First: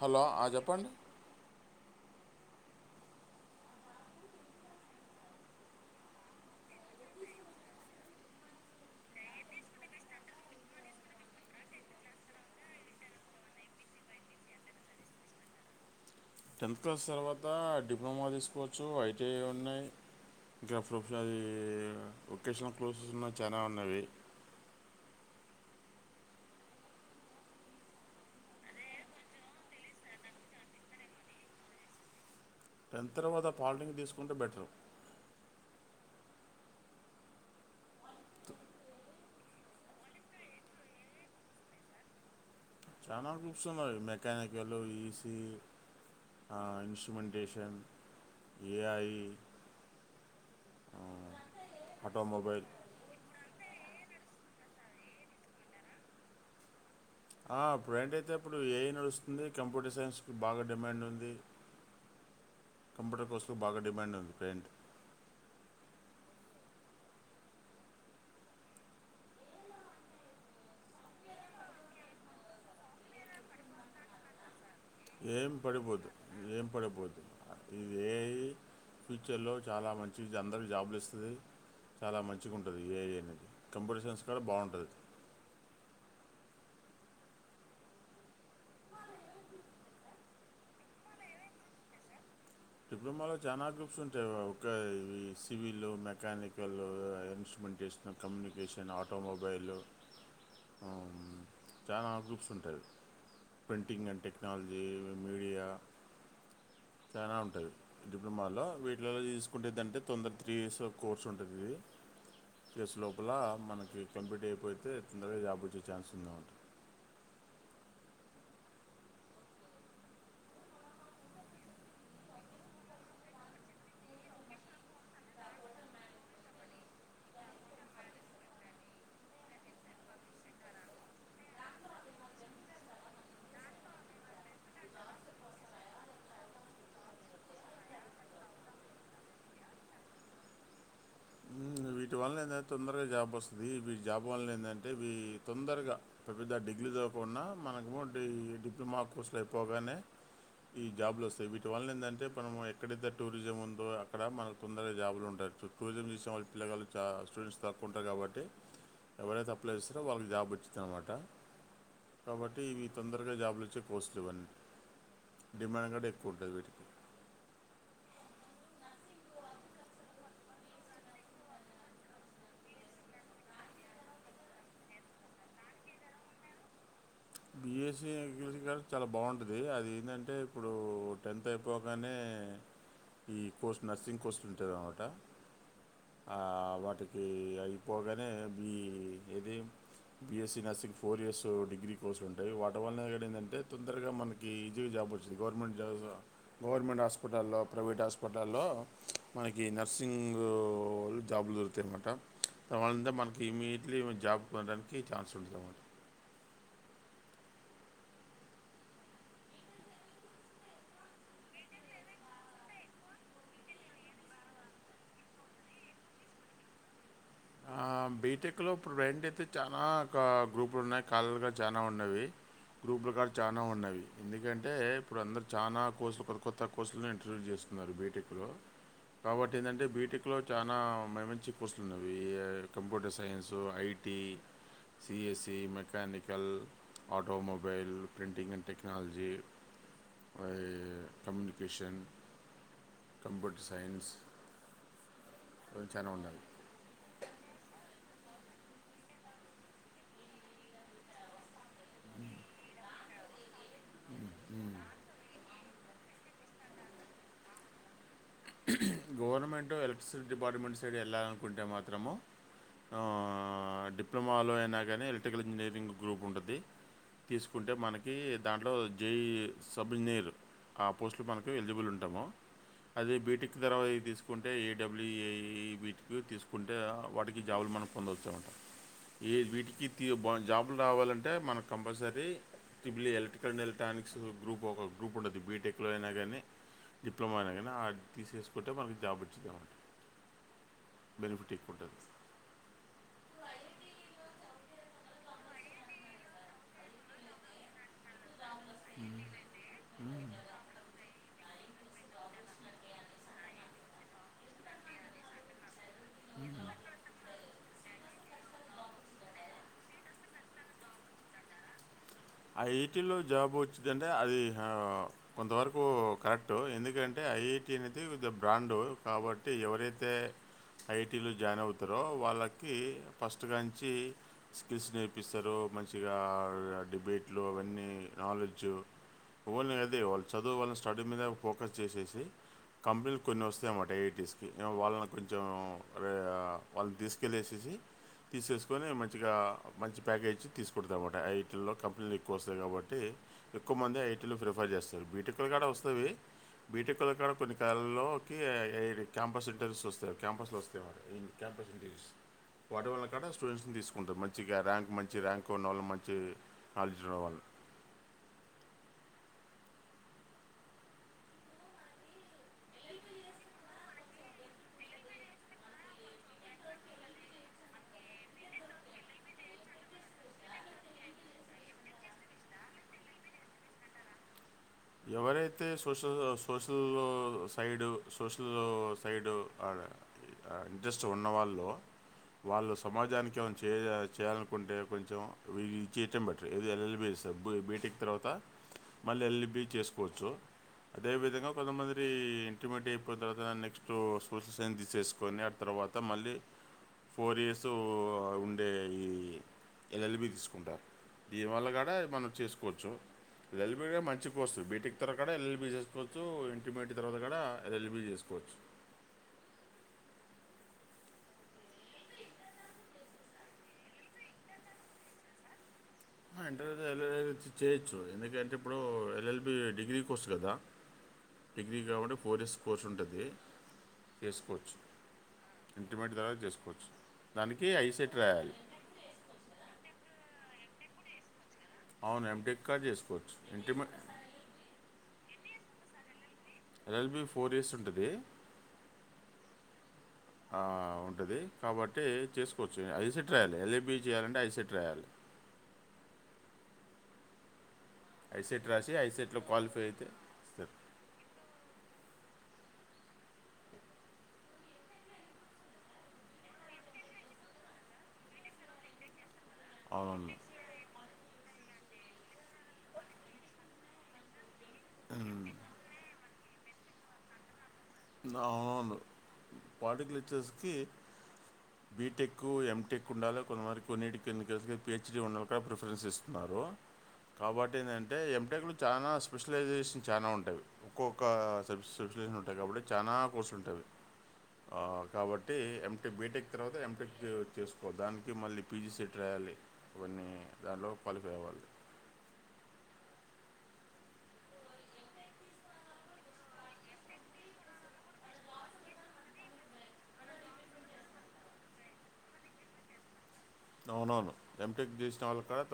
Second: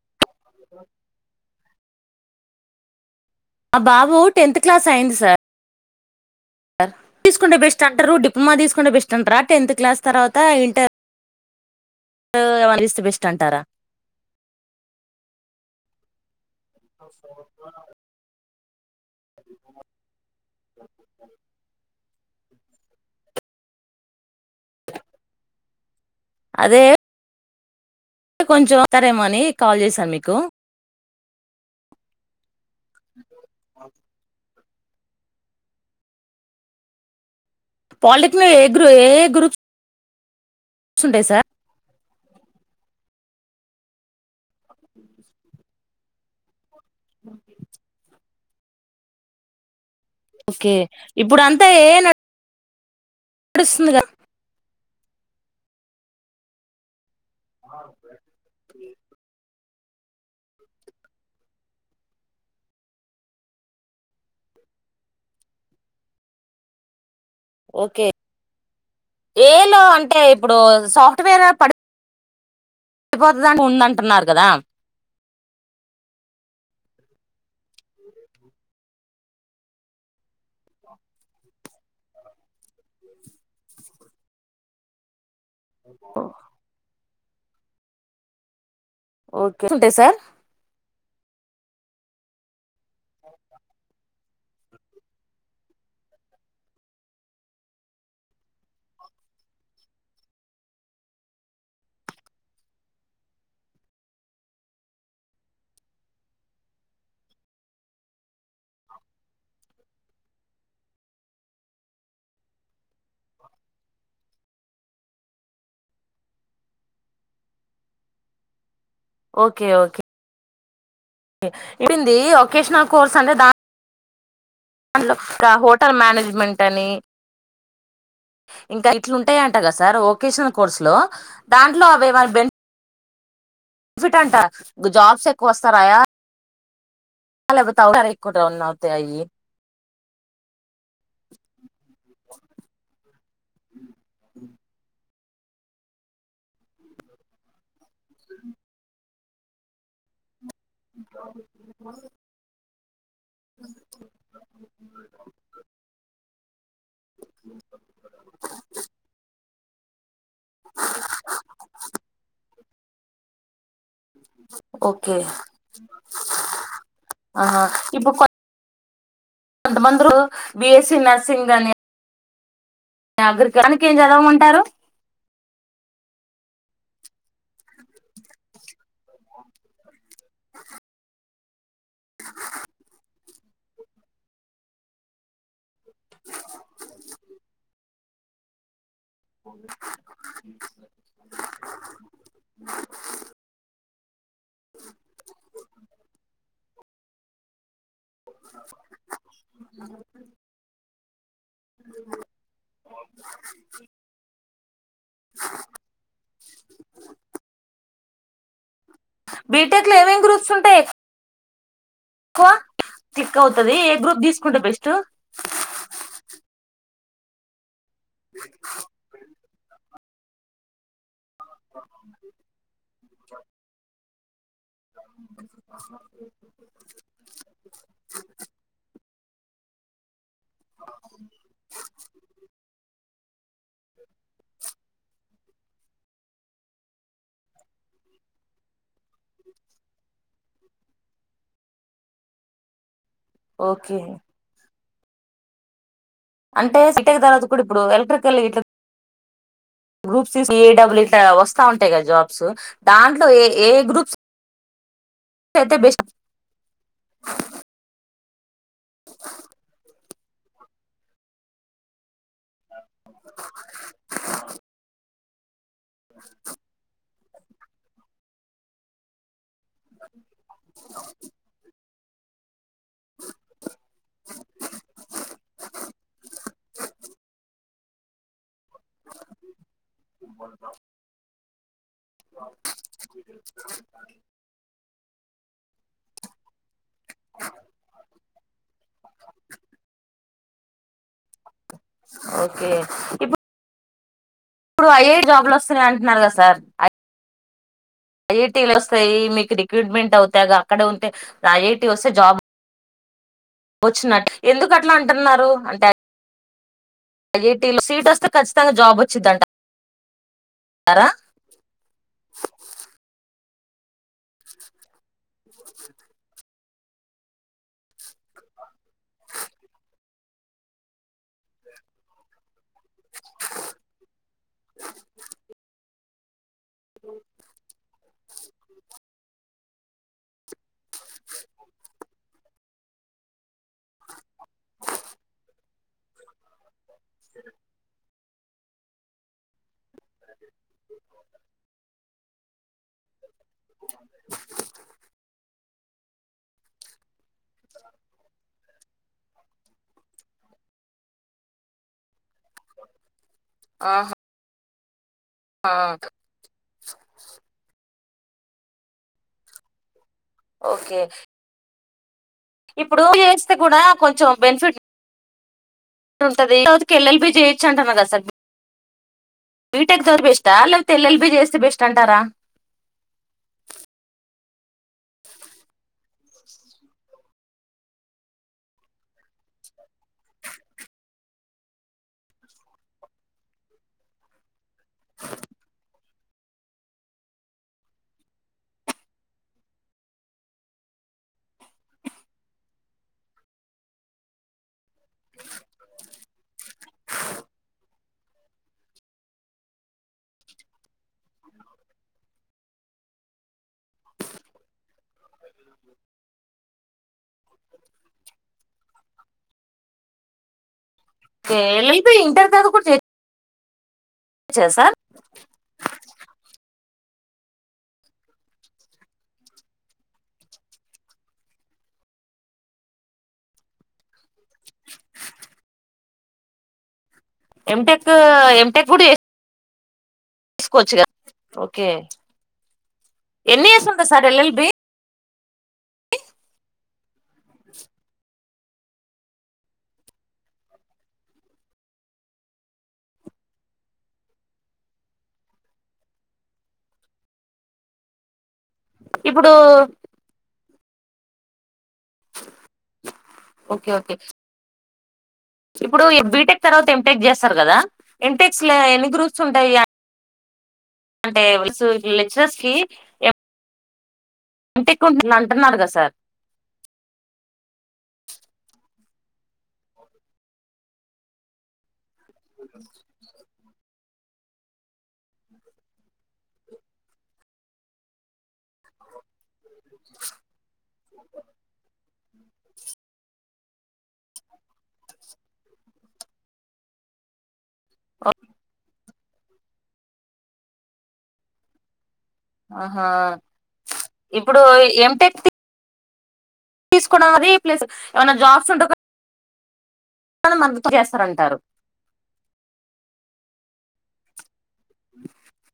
Hello ఆ చెప్పండి. మా బాబు టెన్త్ క్లాస్ అయింది సార్ సార్ తీసుకుంటే బెస్ట్ అంటారు డిప్లొమా తీసుకుంటే బెస్ట్ అంటారా టెన్త్ క్లాస్ తర్వాత ఇంటర్ ఏమన్నా చేస్తే బెస్ట్ అంటారా. టెన్త్ క్లాస్ తర్వాత డిప్లొమా తీసుకోవచ్చు ఐ ఇంక ఏమ్ ఉన్నాయి [unintelligible] అది వొకేషనల్ కోర్సెస్ ఉన్నా చాలా ఉన్నవి. అదే కొంచం వస్తారేమోని కాల్ చేసాను మీకు టెన్త్ తర్వాత పాలిటెక్నిక్ తీసుకుంటే బెటరు పాలిటెక్నిలో ఎ గ్రూ ఏ ఏ గ్రూప్ గ్రూప్స్ ఉంటై సార్ చానా గ్రూప్స్ ఉన్నాయి మెకానికల్ ఈసీ ఆ ఇన్స్ట్రుమెంటేషన్ ఏఐ ఓకే ఇప్పుడు అంతా ఏఐ న. ఆటోమొబైల్ డుస్తుంది గాద. ఆ అప్పుడు ఏంటైతే అప్పుడు ఏఐ నడుస్తుంది‌. కంప్యూటర్ సైన్స్ కి బాగా డిమాండ్ ఉంది. కంప్యూటర్ కోర్స్ బాగా డిమాండ్ ఉంది. ఓకే ఏఐలో అంటే ఇప్పుడు సాఫ్ట్వేర్ పడి. పడిపోతదాని ఉందంటున్నారు కదా. ఏం పడిపోదు ఏం పడిపోదు ఇది ఏఐ. ఫ్యూచర్లో చాలా మంచి అందరికీ జాబులు ఇస్తాది. చాలా మంచిగుంటది ఇ ఏఐ అనేది కంప్యూటర్ సైన్స్ కంటే బాగుంటది. ఓకే ఉంటాయ్ సార్. డిప్లొమాలో చాలా గ్రూప్స్ ఉంటాయి ఒక ఇవి civil mechanical instrumentation communication automobile. హ్మ్ చాన గ్రూప్స్ ఉంటాయి. ప్రింటింగ్ అండ్ టెక్నాలజీ మీడియా చానా ఉంట. టయి డిప్లొమాలో వీటిలలో తీసుకుంటే ఎదంటే. తొందర త్రీ ఇయర్స్ కోర్స్ ఉంటది. ఇది త్రీ ఇయర్స్ లోపల మనకి కంప్లీట్ అయిపోయిది. తే తొందరగా జాబుచ్చే ఛాన్స్ ఉందనమాట. Okay okay. ఇదేంది ఓకేషనల్ కోర్స్ అంటే దా. లో హోటల్ మేనేజ్మెంట్ అని. ఇంకా ఇట్లుంటాయట కదా సార్ వొకేషనల్ కోర్సులో దాంట్లో అవి ఏవైనా బెన్. ఫిట్ అంట. జాబ్స్ ఎక్కువ వస్తారాయా. [unintelligible] ఉమ్, వీటి వల్లన ఏందంటే తొందరగా జాబ్ వస్తాది వి జాబ్ వల్ల ఏంటంటే ఇ తొందరగా పెద్ద పెద్ద డిగ్రీ చ. దవకుండా మనకు ఈ డిప్లొమా కోర్సులు అయిపోగానే. ఈ జాబ్లు వస్తాయి వీటి వల్ల ఏంటంటే మనము ఎక్కడ అయితే. టూరిజం ఉందో అక్కడ మనకు తొందర జాబులు ఉంటాయి టూరిజం చేసిన వాళ్ళ పిల్ల‌. చా స్టూడెంట్స్ తక్కువ ఉంటారు కాబట్టి ఎవరైతే అప్లై చేస్తారో వాళ్ళు. జాబ్ వచ్చుది అనమాట కాబట్టి ఇ తొందరగా జాబ్‌లు వచ్చే. కోర్సులు ఇవన్నీ ఓకే డిమాండ్ కూడా ఎక్కువ ఉంటుంది వీటికి ఆహా ఇప్పు కొ. కొంతమందిరు బిఎస్సీ నర్సింగ్ అని. అగ్రి కల్ దానికి ఏం చదవమంటారు. బిఎస్సీ అగ్రికల్చర్ చాలా బాగుంటది. అది ఏందంటే ఇప్పుడు టెన్త్ అయిపోగానే. [unintelligible] ఈ కోర్సు నర్సింగ్ కోర్సులు ఉంటాది అన్నమాట. ఆ వాటికి అయిపోగానే బి. ఏది BSc nursing four years degree. ఉంటాయి వాటి వల్ల ఏందంటే తొందరగా మనకి ఈజీగా జాబ్ వచ్చింది గవర్నమెంట్ జాబ్స్. గవర్నమెంట్ హాస్పిటల్లో ప్రైవేట్ హాస్పిటల్లో మనకి నర్సింగు. జాబ్లు దొరుకుతాయన్నమాట తరువాత మనకి మీట్లీ జాబ్ కొట్టడని. కి చాన్స్ ఉంటదన్నమాట. బీటెక్ లో ఏమేమి గ్రూప్స్ ఉంటాయి‌. ఎక్కువ క్లిక్ అవుతాది ఏ గ్రూప్ తీసుకుంటే బెస్ట్. ఆ బీటెక్ లో ఇప్పుడు ప్రజెంట్ అయితే చానా క గ్రూపులు ఉన్నాయ్. కళలుగా చాలా ఉన్నవి గ్రూపుల కా చానా ఉన్నవి ఎందుకం. అంటే ఇప్పుడు అందరు చాలా కోర్సులు కొత్త కోర్సులను ఇంటర్వ్యూ చేస్తున్నారు బీటెక్ లో. కాబట్టి ఏంటంటే బీటిక్ లో చాలా మ మంచి కూర్సలున్నారు. AI computer science IT. BSc mechanical automobile printing and technology communication computer okay science కొ చాలా ఉంటంది అంటే సిట్టకి తర్వాత కూడా ఇప్పుడు ఎలక్ట్రికల్ ఇట్ గ్రూప్స్డబ్ల్యూ వస్తా ఉంటాయి కదా జాబ్స్ దాంట్లో ఏ ఏ గ్రుప్ చెతే బెసి గవర్నమెంంటట్ ఎలక్ట్రిసిటీ డిపార్ట్మెంట్ సైడ్ వెళ్ళాలనుకుంటే మాత్రము డిప్లొమాలో అయినా కానీ ఎలక్ట్రికల్ ఇంజనీరింగ్ గ్రూప్ ఉంటుంది తీసుకుంటే మనకి దాంట్లో జే సబ్ ఇంజనీర్ ఆ పోస్ట్లు మనకు ఎలిజిబుల్ ఉంటాము అదే బీటెక్ తర్వాత తీసుకుంటే ఏడబ్ల్యూఏ బీటెక్ తీసుకుంటే వాటికి జాబలు మనకు పొందవచ్చామంటం ఈ వీటికి తీ జాబులు రావాలంటే మనకు కంపల్సరీ టిబ్లీ ఎలక్ట్రికల్ండ్ ఎలక్ట్రానిక్స్ గ్రూప్ ఒక రూపు ఉంటుంది బీటెక్లో అయినా కానీ డిప్లొమా అయినా కానీ తీసుకుంటే మన జాబ్ వచ్చిందిట బెనిఫిట్ ఎక్కువంట ఓకే ఇప్పుడు ఐఏ జాబులు వస్తన్నాయి అంటున్నారు కదా సార్ ఐఐటీలు వస్తాయి మీకు రిక్రూట్మెంట్ అవుతాగా అక్కడ ఉంటే ఐటీ వస్తే జాబ్ వచ్చినట్టు ఎందుకు అట్లా అంటున్నారు అంటే సట్ వస్తే చ్చితంగా జాబ్ వచ్చింటారా ఐఐటీలో జాబ్ వచ్చిందంటే అది కొంతవరకు కరెక్ట్ అట్టు ఎందుకంటే ఐఐటి అనేది కొ బ్రాండు కాబట్టి ఎవరైతే ఐటీలో జాయిన్ అవుతారో వాళ్ళకి ఫస్ట్గాంచి స్కిల్స్ నేర్పిస్తారు మంచిగా డిబేట్లు అవన్నీ నాలెడ్జ్ వాళని అదే వాళ్ళు చ స్టడీ మీద ఫోకస్ చేసేసి కంపెనీలు కొన్ని వస్తాయ అన్నమాట ఎయిటీస్కి వాళ్ళని కొంచెం రే వాళ్ళని తీసుకెళ్ళసేసి తీసేసుకొని మంచిగా మంచి ప్యాకేజ్ తీసుకుడతుా అన్నమాట ఆ ఇటిలలో కంపెనీలు ఎక్కువ వస్తాయి కాబట్టి ఎక్కువ మంది ఐటీలు ప్రిఫర్ చేస్తారు బీటెక్లు కాడ వస్తుంది బీటెక్లు కాడ కొన్ని కాలల్లోకి క్యాంపస్ ఇంటర్స్ వస్తా క్యాంపస్లో వస్తేవారు క్యాంపస్ ఇంటర్ీస్ వాటి వల్ల కూడా స్టూడెంట్స్ తీసుకుంటారు ఆహా మంచిగా ర్యాంక్ మంచి ర్యాంక్ ఉన్న వల్ల మంచి ఉన్న వాళ్ళు ఓకే ఇప్పుడు చేస్తే కూడా కొంచెం బెనిఫిట్ ఉంటదితకి ఎల్లల్ బి చేయయిొచ్చు అంటున్నారు కదా సార్ బీటెక్ దోర బెస్టా లేపో తెల్ల్బి చేస్తే బెస్ట్ అంటారా ఎవరైతే social social side social side interest ఉన్నవాళ్ళు వాళ్ళు సమాజానికి ఏమై చే చేయాలనుకుంటే కొంచెంది చేయటం బెటర్ ఏ ఎల్ఎల్బి స బ బీటికి తర్వాత మళ్ళ అల్ బీచ్ చేసుకోవచ్చు అదేవిధంగా కొంతమందిరి ఇంటర్మీడియట్ అయిపోయిన తర్వాత నెక్స్ట్ స్కూల్స్ ఫన్ తీసేసుకొని ఆ తర్వాత మళ్ళీ ఫోర్ ఇయర్స్ ఉండే ఈ ఎల్ఎల్బీ తీసుకుంటారు దీనివల్ల కూడా మనం చేసుకోవచ్చు ఎల్ ఎల్బీ సువంది బీటెక్ తర్వా కూడా ఎల్ఎల్బీ చేసుకోవచ్చు ఇంటర్మీడియట్ తర్వాత కూడా ఎల్ఎల్బీ చేసుకోవచ్చు అ ఎ ఇంటర్ ద కూ చే సార్ ఇంటర్వ్యూ ఎల్ఎల్ చేయొచ్చు ఎందుకంటే ఇప్పుడు ఎల్ఎల్బి డిగ్రీ కోర్స్ కదా డిగ్రీ కాబట్టి ఫోర్ ఇయర్స్ కోర్స్ ఉంటుంది చేేసుకోవచ్చు ఇంటిమేట్ ద్వార చేసుకోవచ్చు దానికి ఎమ్ టెక్ ఐసెట్ రాయాలి ఎమ్ టెక్ కూడ తీసుకోవచ్చు కదా ఓకే అవును ఎంటెక్ కూడా చేసుకోవచ్చు ఎన్ని ఇంటర్మీ ఇస్ ఉంటా sir LLB LLB four years ఉంటది ఉంటుంది కాబట్టి చేసుకోవచ్చు ఐసెట్ రాయాలి ఎల్ఏబి చేయాలంటే ఐసెట్ రాయాలి ఐసెట్ రాసి ఐసెట్ లో ఇప్పుడు కాలిఫై అయితే సార్ ఓకే ఓకే ఇప్పుడు బీటెక్ తర్వాత ఎంటెక్ చేస్తారు కదా ఎంటెక్స్ ఎన్నిగురూ ఉంటాయి అవునవును. అంటే లెక్చరర్స్ క ఇంటి ఎకుంటు హ్మ్. అంటున్నాడు కదా సార్ అవునను పాటి కలక్చర్స్కి బీటెక్ ఎంటెక్ ఉండాలో కొన్ని వర కొన్నిటికి ఎన్నికలకి పిహెచ్డడి ఉండలుగా ప్రిఫరెన్స్ ఇస్తున్నారు కాబట్టి ఏంటంటే ఎంటెకులు చాలా స్పెష సోషలైజేషన్ చాలా ఉంటాయి ఒక్కొక్క సోషలైషన్ ఉంటాయి కాబట్టి చాలా కోర్సులు అయితే ఎమ్ బీటెక్ తర్వాత ఎమ్టెక్ చేసుకో దానికి మళ్ళీ పీజీసీ ట్రాయాలి ఇవన్నీ దాంట్లో క్వాలిఫై అవ్వాలి ఆహా ఇప్పుడు ఎంటెక్ తీసుకోడా అది ప్లేస్ ఏమైనా జాబ్స్ ఉంటా తన మద్దతు చేస్తారంటారు అవునవును ఎంటీకి తీసిన వాళ్ళ కూడాడ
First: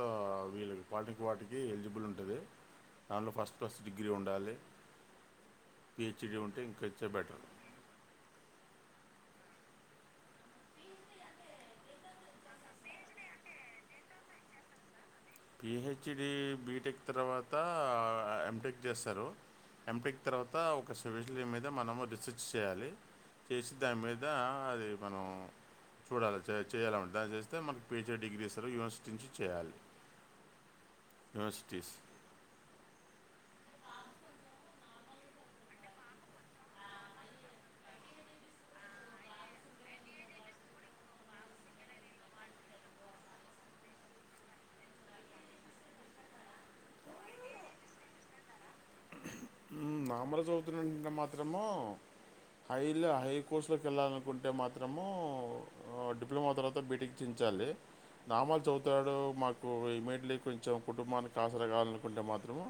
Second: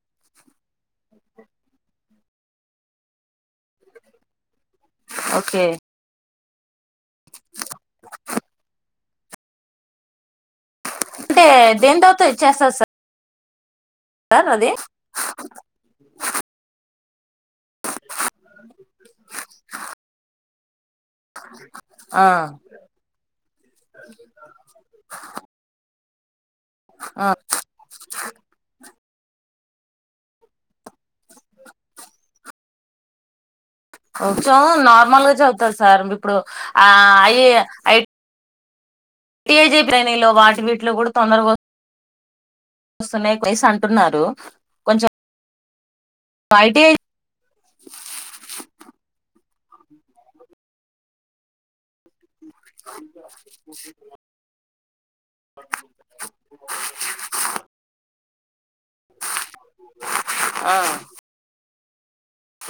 వీళ్ళకి క్వాలిక్ వాటికి ఎలిజిబుల్ ఉంటుంది దానిలో ఫస్ట్ క్లస్ట్ డిగ్రీ ఉండాలి ఓకే పిహెచ్డి ఉంటే ఇంక ఇచ్చే బెటర్ అంటే దేని తర్త ఇచ్చేస్తా సార్ సార్ అధి పిహెచ్డి బీటెక్ తర్వాత ఎంటక్ చేస్తారు ఎంటక తర్వాత ఒక స్ఫషలీ మీద మనము ఆ రీసెర్చ్ చేయాలి చేసి దాని మీద అది మనం చూడాలి చేయాల ఉంటే ఆ దాని చేస్తే మకు పహెచ్ డిగ్రీ ఇస్తారు యూనివర్సిటీ నుంచి చేయాలి [unintelligible] తీస్ కొంచెం నార్మల్గా చదువుతారు సార్ ఇప్పుడు ఆ అఐ ఐ ఐజీ [unintelligible] ప్రలేనింగ్ లో వాటి వీటిలో కూడా తొందరగాస్తు స్తనే వయసు అంటున్నారు కొంచెం పఐటిఐ నామర చదువుతున్నంటే మాత్రము హైలో హాయ్ కోర్సులోకి వెళ్ళాలనుకుంటే మాత్రము డిప్లొమా తర్వాత బీటిక చెయ్యాలి నామాలు చదువుతాడు మాకు ఇమీడియట్లీ కొంచెం కుటుంబానికి ఆసరగా కుంటే మాత్రము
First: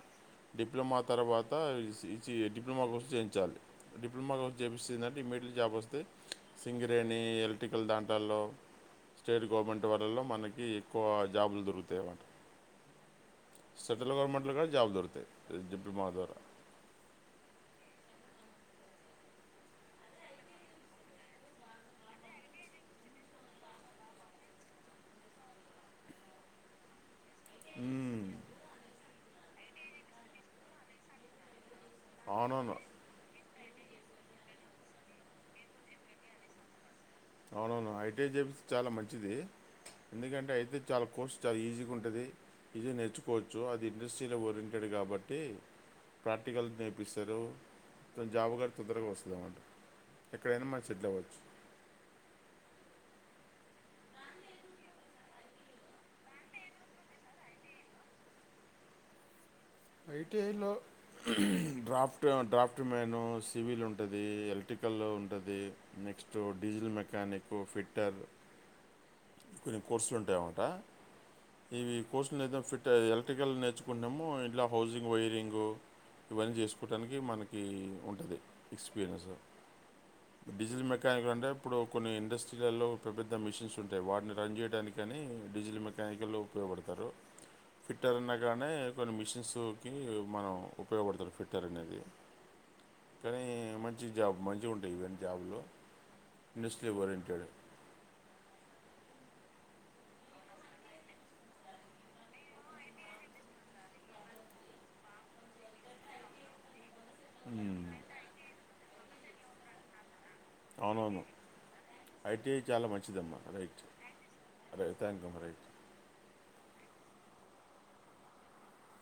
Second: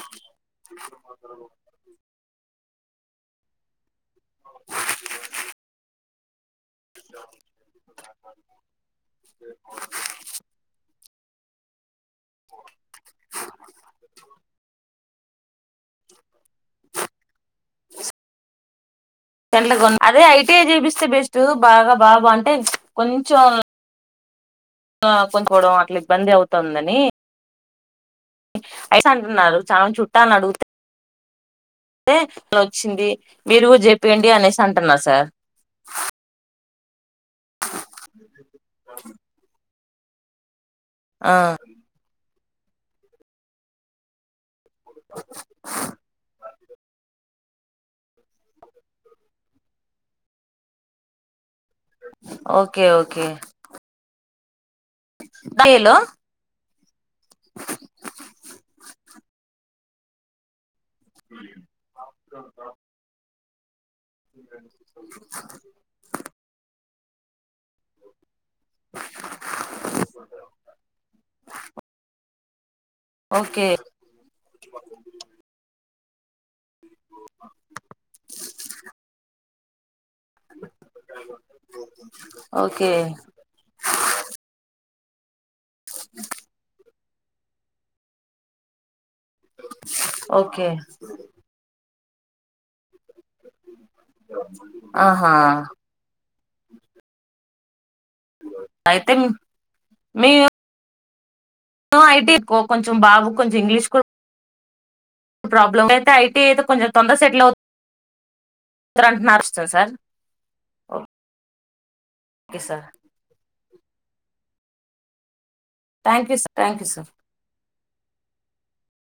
డిప్లొమా తర్వాత డిప్లొమా కోస చేయించాలి డిప్లొమా కోర్స్ చేపిస్తు ఏంటే ఇమీడియట్ జాబ్ వస్తే సింగరేణి ఎలక్ట్రికల్ దాంటల్లో స్టేట్ గవర్నమెంట్ వలలో మనకి ఎక్కువ జాబులు దొరుకుతాయిన్నమాట సెటల్ గవర్నమెంట్లు కూడా జాబ్ దొరుకుతాయిజప్ప మా ద్వారా అదే ఐటీఐ చూపిస్తే బెస్ట్ బాగా బా బాగుంటాయి కొంచెం కొంచవడం అట్లా ఇబ్బంది అవుతుందని ఉ అయిస్ అంటున్నారు చాలా చుట్టాలని అడిగితే అ అలా అవునవును వచ్చింది మీరు చెప్పేయండి అనేసి అంటున్నా సార్ ఐటీ చెపి చాలా మంచిది ఎందుకంటే అయితే చాలా ఆ కోర్సు చాలా ఈజీగా ఉంటుంది ఇది నేర్చుకోవచ్చు అది ఇండస్ట్రీలో ఓరియంటెడ్ కాబట్టి ప్ర ఆర్టికల్ నేర్పిస్తారు జాబు గారు తొందరగా వస్తుందన్నమాట ఎక్కడైనా మ చెడ్లు అవ్వచ్చు ఓకే ఓకే హ హలో ఐటిఐలో డ్రాఫ్ట్ డ్రాఫ్ట్ మేన్ సివిల్ ఉంటుంది ఉంటది ఎలక్ట్రికల్ ఉంటది నెక్స్ట్ డీజిల్ మెకానిక్ ఫిర్ కొన్ని కోర్సులుంటాయ మా ద ఫిట్ ఎలక్ట్రికల్ ఓకే నేర్చుకున్నాము ఇట్లా వైరింగు ఇవన్నీ చేసుకోవటానికి మనకి ఉంటుంది ఎక్స్పీరియన్స్ డజిల్ మెకానిక్ అంటే ఇప్పుడు కొన్ని ఇండస్ట్రీలలో ఓకే పెద్ద పెద్ద మిషన్స్ ఉంటాయి వాటిని రన్ చేయడానికి కానీ డీజిల్ మెకానికల్ ఉపయోగపడతారు ఫిట్టర్ అ కా కొ మిష వస్తువుకి మనం ఓకే ఉపయోగపడతం ఫిట్టర్ అనేది కానీ మంచి జాబ్ మంచిగా ఉంటాయి ఇవన్నీ ఆహా జాబ్లో ఇండస్టలీ ఓరియంటెడ్ అయితే మీ ఐటీ ఎక్కో కొంచెం బాగు కొంచెం ఇంగ్లీష్ కూడా ప్రాబ్లం ఐయితే కొంచం తొందర సెటిల్ అవుతు అంటున్నారు వ సార్ అవునవును ఐటీ ఓకే చాలా సార్ మంచిదమ్మా రైట్ అరే థ్యాంక్ మా right thank you sir thank you sir